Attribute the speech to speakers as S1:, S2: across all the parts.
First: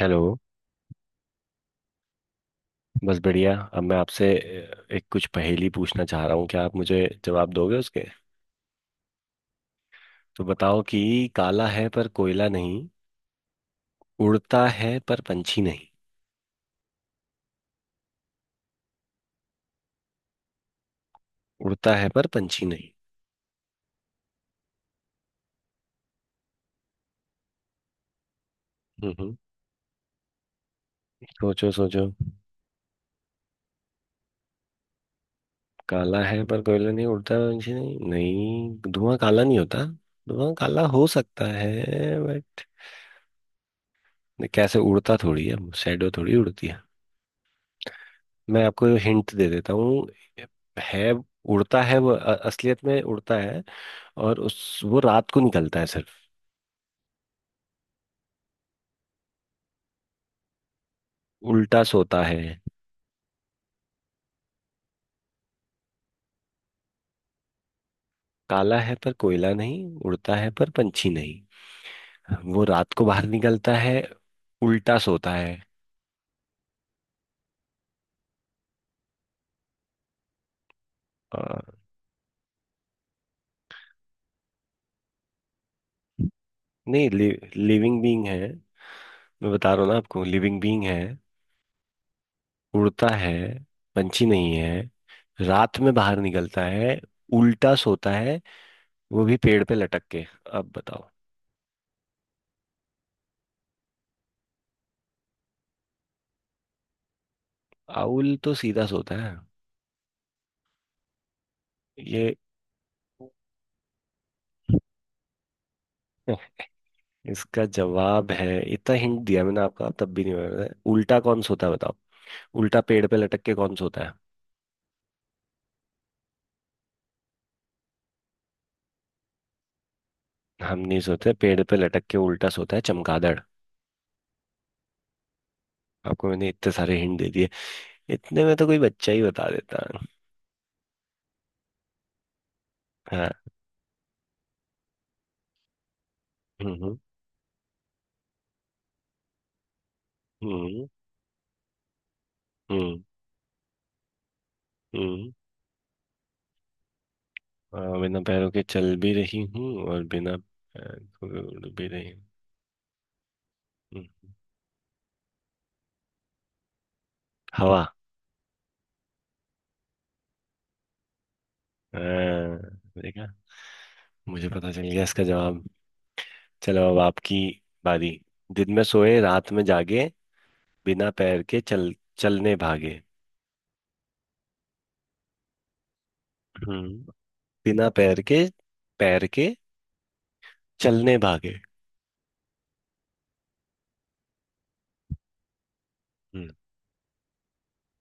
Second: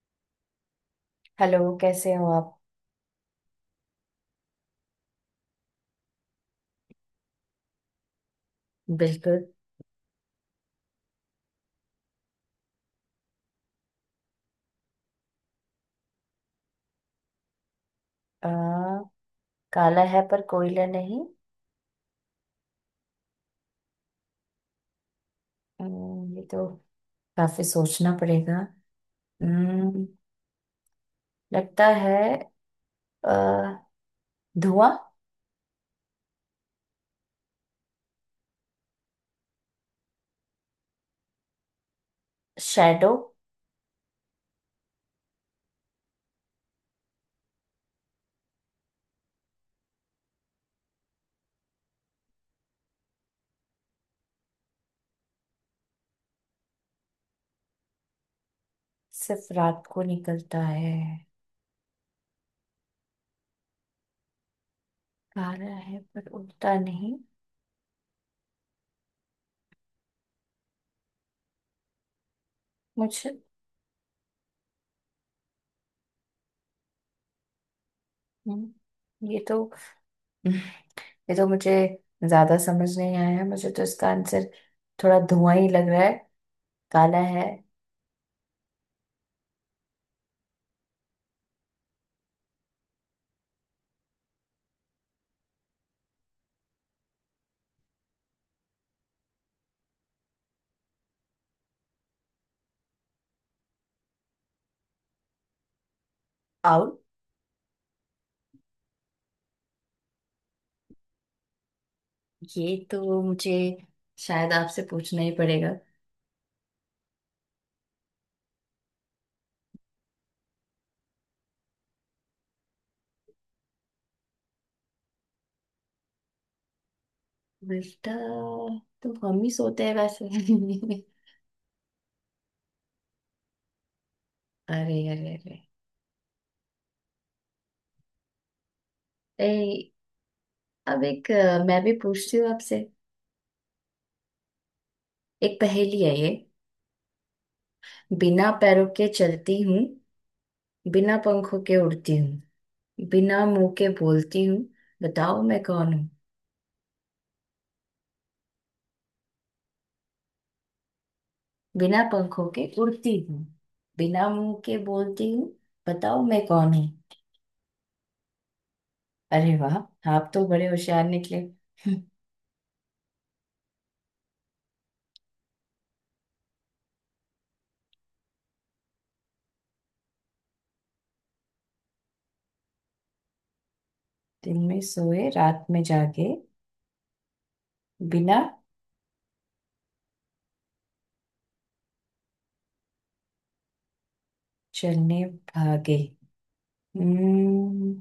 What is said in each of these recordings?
S1: Hello.
S2: Hello, कैसे हो आप?
S1: बस बढ़िया। अब मैं आपसे एक कुछ पहेली पूछना चाह रहा हूँ, क्या आप मुझे जवाब दोगे उसके?
S2: बिल्कुल।
S1: तो बताओ कि काला है पर कोयला नहीं, उड़ता है पर पंछी नहीं।
S2: आ, काला है पर कोयला नहीं।
S1: उड़ता है पर पंछी नहीं।
S2: ये तो काफी सोचना पड़ेगा।
S1: हम्म, हम्म।
S2: अम्म,
S1: सोचो,
S2: लगता
S1: सोचो।
S2: है अ, धुआं।
S1: काला है पर कोयला नहीं, उड़ता है पर पंछी नहीं। नहीं, धुआं काला नहीं होता। धुआं काला हो सकता है, बट
S2: शैडो।
S1: कैसे उड़ता थोड़ी है। शैडो थोड़ी उड़ती है। मैं आपको हिंट दे देता हूँ। है। उड़ता है वो, असलियत में उड़ता है। और उस वो रात को निकलता है सिर्फ।
S2: सिर्फ रात को निकलता है।
S1: उल्टा सोता है।
S2: काला है पर उड़ता नहीं।
S1: काला है पर कोयला नहीं, उड़ता है पर पंछी नहीं। वो रात को बाहर
S2: मुझे।
S1: निकलता है। उल्टा सोता है।
S2: हम्म, ये तो ये
S1: अ,
S2: तो मुझे ज्यादा समझ नहीं आया है। मुझे तो इसका आंसर थोड़ा धुआं ही लग रहा है।
S1: नहीं,
S2: काला है।
S1: लिविंग बीइंग है। मैं बता रहा हूँ ना आपको, लिविंग बीइंग है। उड़ता है। पंछी नहीं है। रात में बाहर निकलता है। उल्टा सोता है, वो भी पेड़ पे लटक के। अब बताओ।
S2: आउट।
S1: आउल तो सीधा सोता है। ये
S2: ये तो मुझे शायद आपसे पूछना ही पड़ेगा।
S1: इसका जवाब है। इतना हिंट दिया मैंने आपका तब भी नहीं बता, उल्टा कौन सोता है बताओ। उल्टा पेड़ पे लटक के कौन सोता है?
S2: बेटा, तुम हम ही सोते हैं वैसे
S1: हम नहीं सोते पेड़ पे लटक के, उल्टा सोता है चमगादड़।
S2: अरे अरे अरे।
S1: आपको मैंने इतने सारे हिंट दे दिए। इतने में तो कोई बच्चा ही बता देता
S2: ए,
S1: है।
S2: अब एक मैं भी पूछती हूँ आपसे।
S1: हाँ।
S2: एक पहेली है ये।
S1: हम्म। हम्म।
S2: बिना पैरों के चलती हूँ।
S1: हम्म।
S2: बिना पंखों के उड़ती हूँ।
S1: हम्म।
S2: बिना मुंह के बोलती हूँ।
S1: हम्म।
S2: बताओ मैं कौन हूँ?
S1: हाँ, बिना पैरों के चल भी रही हूँ और बिना पैर को उड़ भी
S2: बिना
S1: रही हूँ।
S2: पंखों के उड़ती हूँ।
S1: हम्म,
S2: बिना
S1: हम्म।
S2: मुंह के बोलती हूँ। बताओ मैं कौन हूँ?
S1: हवा।
S2: अरे वाह! आप तो बड़े होशियार निकले
S1: हाँ, देखा, मुझे पता चल गया इसका जवाब। चलो अब आपकी बारी। दिन में सोए रात में जागे, बिना पैर के चल चलने भागे।
S2: दिन में सोए रात में जागे,
S1: हम्म। बिना पैर
S2: बिना
S1: के पैर के चलने भागे।
S2: चलने भागे।
S1: हम्म।
S2: हम्म,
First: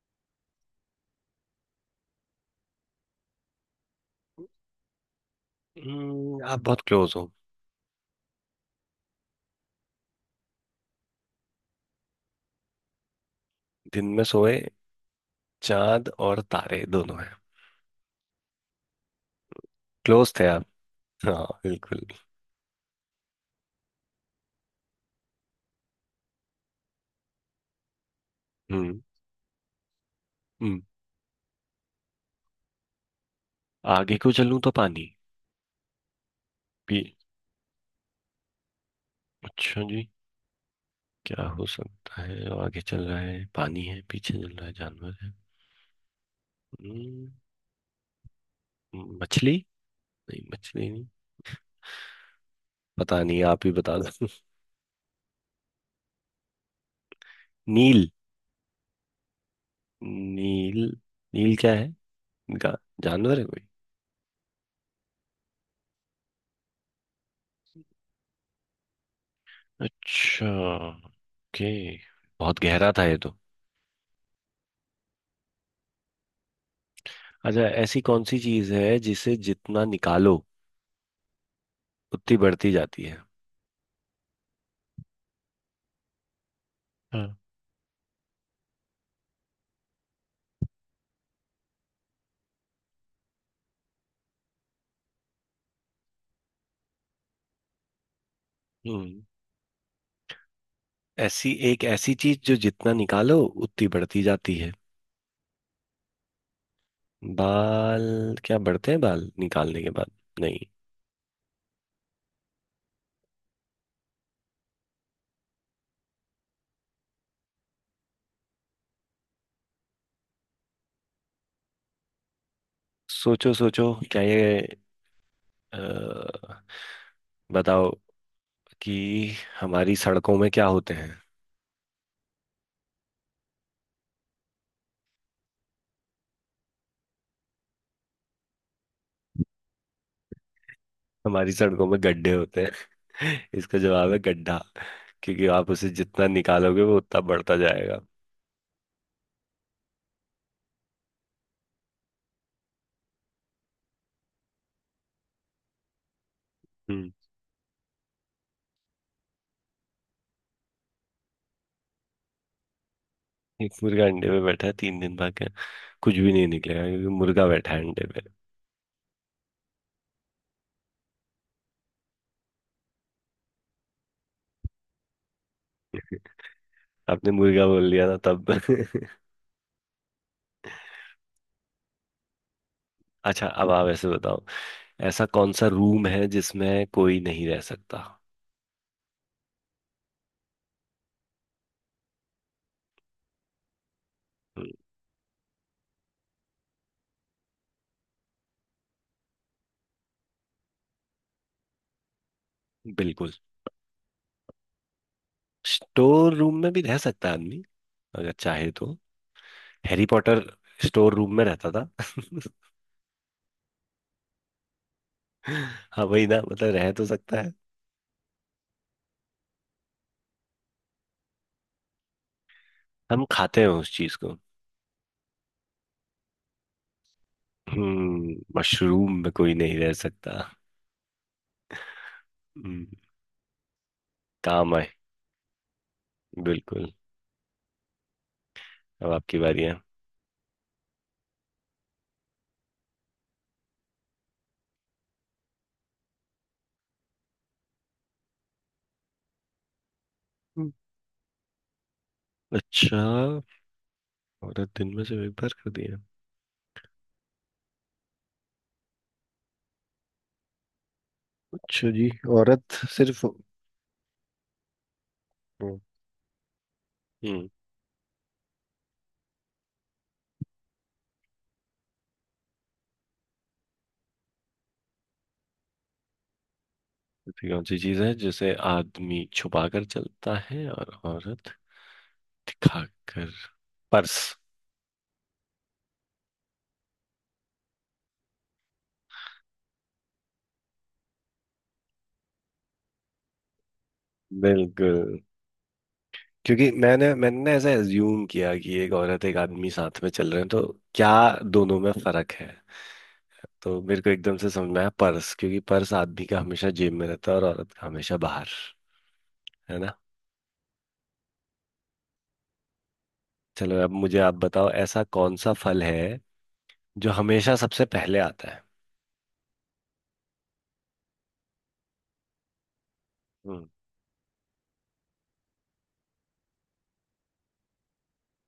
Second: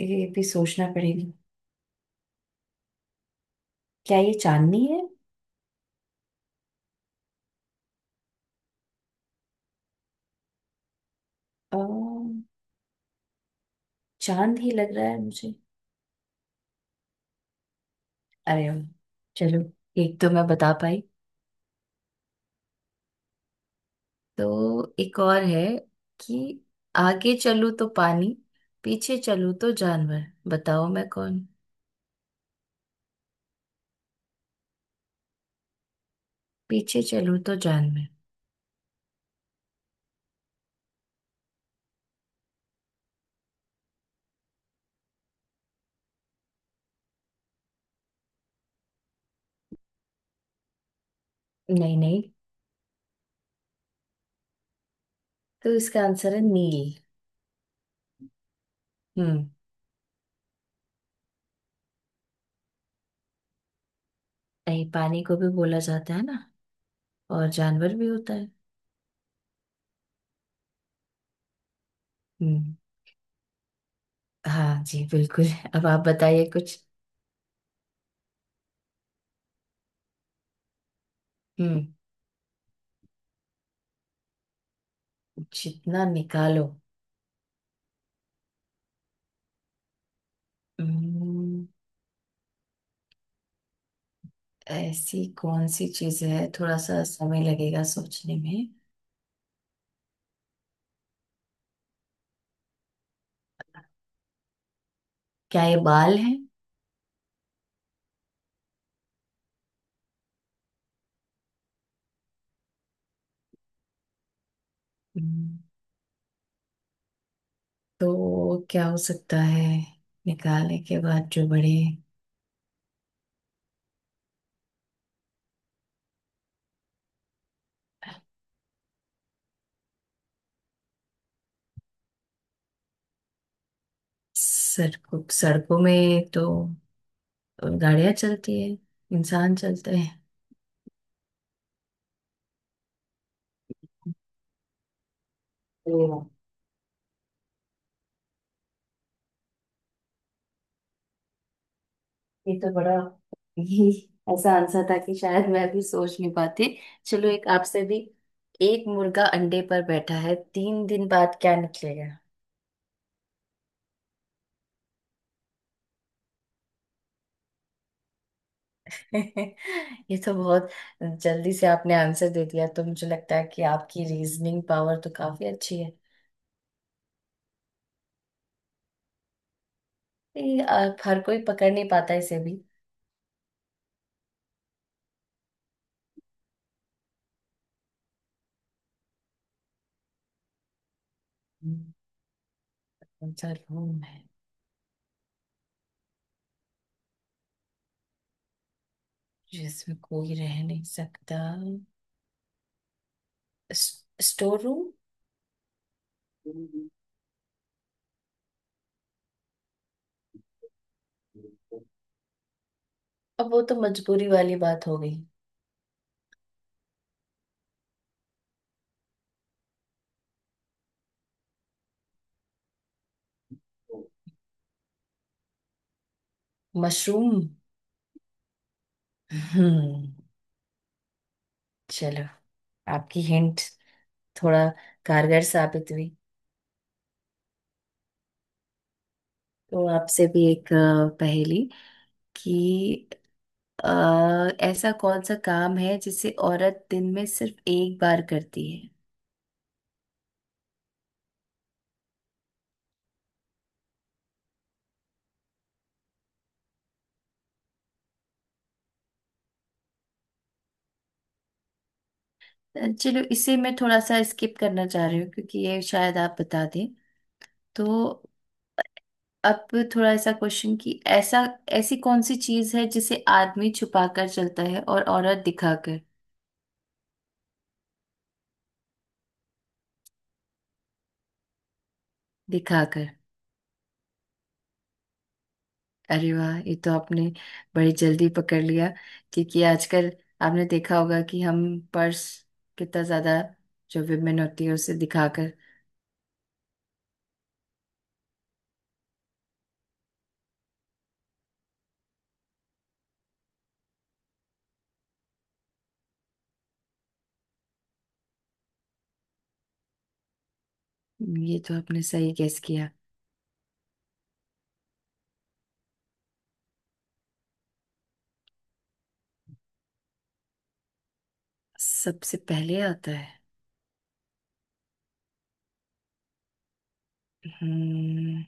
S2: ये भी सोचना पड़ेगा। क्या ये चांदनी है?
S1: आप बहुत क्लोज हो।
S2: अ,
S1: दिन में
S2: चांद
S1: सोए।
S2: ही लग रहा है मुझे।
S1: चांद और तारे दोनों हैं।
S2: अरे वाह! चलो, एक तो
S1: क्लोज थे
S2: मैं
S1: आप।
S2: बता पाई।
S1: हाँ, बिल्कुल।
S2: तो एक और है कि आगे चलूं तो पानी,
S1: हम्म।
S2: पीछे चलूं तो जानवर।
S1: हम्म।
S2: बताओ मैं कौन?
S1: आगे को चलूं तो पानी, पी
S2: पीछे चलूं तो जानवर।
S1: अच्छा जी, क्या हो सकता है जो आगे चल रहा है पानी है, पीछे चल रहा है जानवर है? हम्म, मछली? नहीं, मछली नहीं।
S2: नहीं नहीं।
S1: पता नहीं, आप ही बता दो।
S2: तो इसका आंसर है नील।
S1: नील।
S2: हम्म।
S1: नील। नील क्या है? गा- जानवर है कोई?
S2: नहीं, पानी को भी बोला जाता है ना, और जानवर भी होता है।
S1: अच्छा, ओके। बहुत
S2: हम्म।
S1: गहरा था ये तो।
S2: हाँ जी, बिल्कुल। अब आप बताइए कुछ।
S1: अच्छा, ऐसी कौन सी चीज है जिसे जितना निकालो
S2: हम्म।
S1: उतनी बढ़ती जाती है?
S2: जितना निकालो।
S1: हाँ।
S2: हम्म, ऐसी कौन सी चीज है? थोड़ा सा समय लगेगा सोचने में।
S1: हम्म। ऐसी एक ऐसी चीज जो जितना निकालो उतनी बढ़ती जाती है।
S2: क्या ये बाल है?
S1: बाल क्या बढ़ते हैं बाल निकालने के बाद? नहीं।
S2: हम्म, तो क्या हो सकता है? निकालने के बाद जो बड़े।
S1: सोचो, सोचो, क्या ये, अ, बताओ कि हमारी सड़कों में क्या होते हैं?
S2: सड़कों सड़कों में तो गाड़ियां चलती है, इंसान चलते हैं।
S1: हमारी सड़कों में गड्ढे होते हैं। इसका जवाब है गड्ढा, क्योंकि आप उसे जितना
S2: तो
S1: निकालोगे वो उतना बढ़ता जाएगा।
S2: ये तो बड़ा ही ऐसा आंसर था कि शायद मैं भी सोच नहीं पाती।
S1: हम्म।
S2: चलो, एक आपसे भी। एक मुर्गा अंडे पर बैठा है, तीन दिन बाद क्या निकलेगा?
S1: एक मुर्गा अंडे में बैठा है 3 दिन बाकी है। कुछ भी नहीं निकलेगा क्योंकि मुर्गा बैठा है अंडे पे।
S2: ये तो बहुत जल्दी से आपने आंसर दे दिया। तो मुझे लगता है कि आपकी रीजनिंग पावर तो काफी अच्छी है।
S1: आपने मुर्गा बोल दिया ना तब।
S2: ये, हर कोई पकड़ नहीं पाता इसे भी।
S1: अच्छा, अब आप ऐसे बताओ, ऐसा कौन सा रूम है जिसमें कोई नहीं रह सकता?
S2: हम्म, कौन सा रूम है
S1: हम्म।
S2: जिसमें कोई रह नहीं सकता?
S1: बिल्कुल।
S2: Store room.
S1: स्टोर रूम में भी रह सकता है आदमी, अगर चाहे तो। हैरी पॉटर स्टोर रूम में रहता था।
S2: अब वो तो मजबूरी वाली बात हो गई।
S1: हाँ वही ना, मतलब रह तो सकता है। हम खाते हैं उस चीज को।
S2: मशरूम।
S1: हम्म, मशरूम में कोई नहीं रह
S2: हम्म।
S1: सकता।
S2: चलो,
S1: हम्म,
S2: आपकी हिंट थोड़ा
S1: काम आए।
S2: कारगर साबित हुई।
S1: बिल्कुल। अब आपकी बारी है।
S2: तो आपसे भी एक पहेली, कि ऐसा कौन सा काम है जिसे औरत दिन में सिर्फ 1 बार करती है?
S1: हम्म। अच्छा। औरत दिन में सिर्फ एक बार खाती है? अच्छा जी। औरत
S2: चलो,
S1: सिर्फ।
S2: इसे मैं थोड़ा सा स्किप करना चाह रही हूँ क्योंकि
S1: हम्म।
S2: ये शायद आप बता दें। तो अब थोड़ा ऐसा क्वेश्चन कि ऐसा ऐसी कौन सी चीज है जिसे आदमी छुपा कर चलता है और औरत दिखाकर?
S1: ऐसी कौन सी चीज है जिसे आदमी छुपा कर चलता है और औरत दिखा
S2: दिखाकर।
S1: कर? पर्स।
S2: अरे वाह! ये तो आपने बड़ी जल्दी पकड़ लिया। क्योंकि आजकल आपने देखा होगा कि हम पर्स कितना ज्यादा, जो विमेन होती है उसे
S1: बिल्कुल।
S2: दिखाकर।
S1: क्योंकि मैंने मैंने ना ऐसा एज्यूम किया कि एक औरत एक आदमी साथ में चल रहे हैं, तो क्या दोनों में फर्क है? तो मेरे को एकदम से समझ में आया पर्स, क्योंकि पर्स आदमी का हमेशा जेब में रहता है और औरत का हमेशा बाहर, है ना।
S2: ये तो आपने सही गेस किया।
S1: चलो अब मुझे आप बताओ, ऐसा कौन सा फल है जो हमेशा सबसे पहले आता है?
S2: सबसे पहले आता है।
S1: हम्म।
S2: हम्म।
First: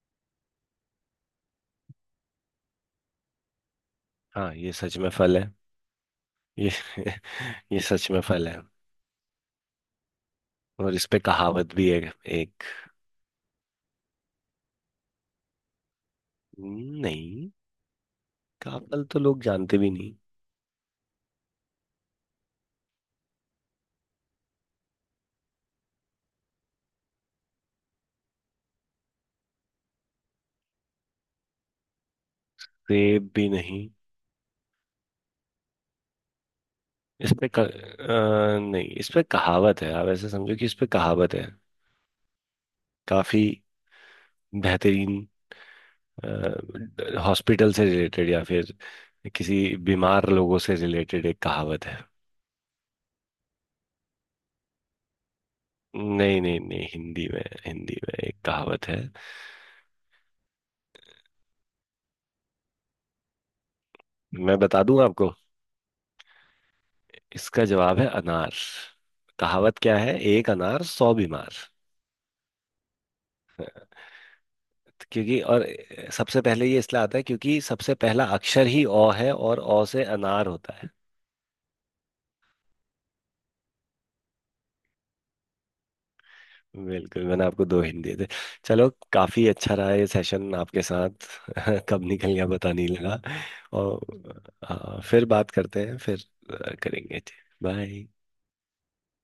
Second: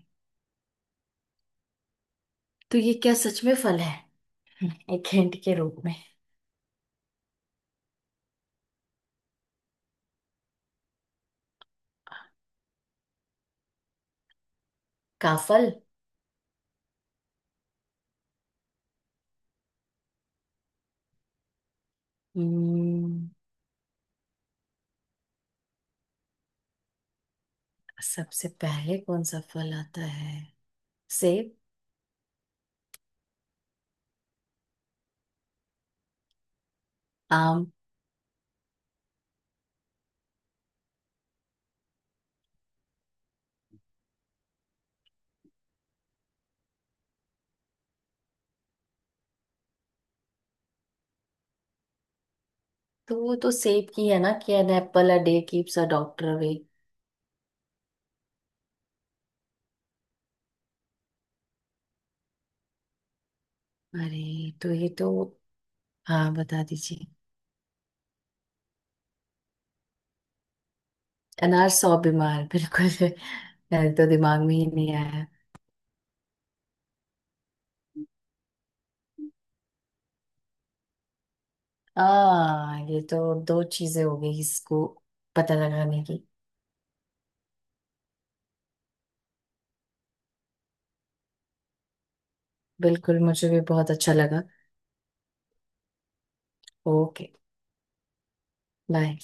S2: तो ये क्या सच में फल है?
S1: हाँ, ये सच में
S2: एक
S1: फल
S2: हिंट
S1: है।
S2: के रूप में।
S1: ये ये सच में फल है और इस पे कहावत भी है। एक।
S2: काफल।
S1: नहीं, का फल तो लोग जानते भी नहीं।
S2: हम्म। सबसे पहले कौन सा फल आता है? सेब।
S1: सेब भी नहीं। इस पे
S2: आम।
S1: नहीं, इस पे कहावत है, आप ऐसे समझो कि इस पे कहावत है। काफी बेहतरीन। हॉस्पिटल से रिलेटेड या फिर किसी बीमार लोगों से रिलेटेड एक कहावत है।
S2: तो वो तो सेब की है ना कि an apple a day keeps a doctor
S1: नहीं,
S2: अवे।
S1: नहीं, नहीं, हिंदी में, हिंदी में एक कहावत है।
S2: अरे
S1: मैं
S2: तो
S1: बता
S2: ये
S1: दूं
S2: तो।
S1: आपको।
S2: हाँ, बता दीजिए।
S1: इसका जवाब है अनार। कहावत क्या है? एक अनार सौ बीमार।
S2: अनार सौ बीमार, बिल्कुल मेरे तो दिमाग में ही नहीं आया।
S1: क्योंकि और सबसे पहले ये इसलिए आता है क्योंकि सबसे पहला अक्षर ही अ है, और अ से अनार होता है।
S2: आ, ये तो दो चीजें हो गई इसको पता लगाने की।
S1: बिल्कुल, मैंने आपको दो हिंट दिए थे। चलो, काफी अच्छा रहा ये सेशन आपके साथ। कब निकल गया पता नहीं
S2: बिल्कुल,
S1: लगा।
S2: मुझे भी बहुत अच्छा
S1: और
S2: लगा।
S1: फिर बात करते हैं, फिर करेंगे।
S2: ओके।
S1: बाय।
S2: बाय।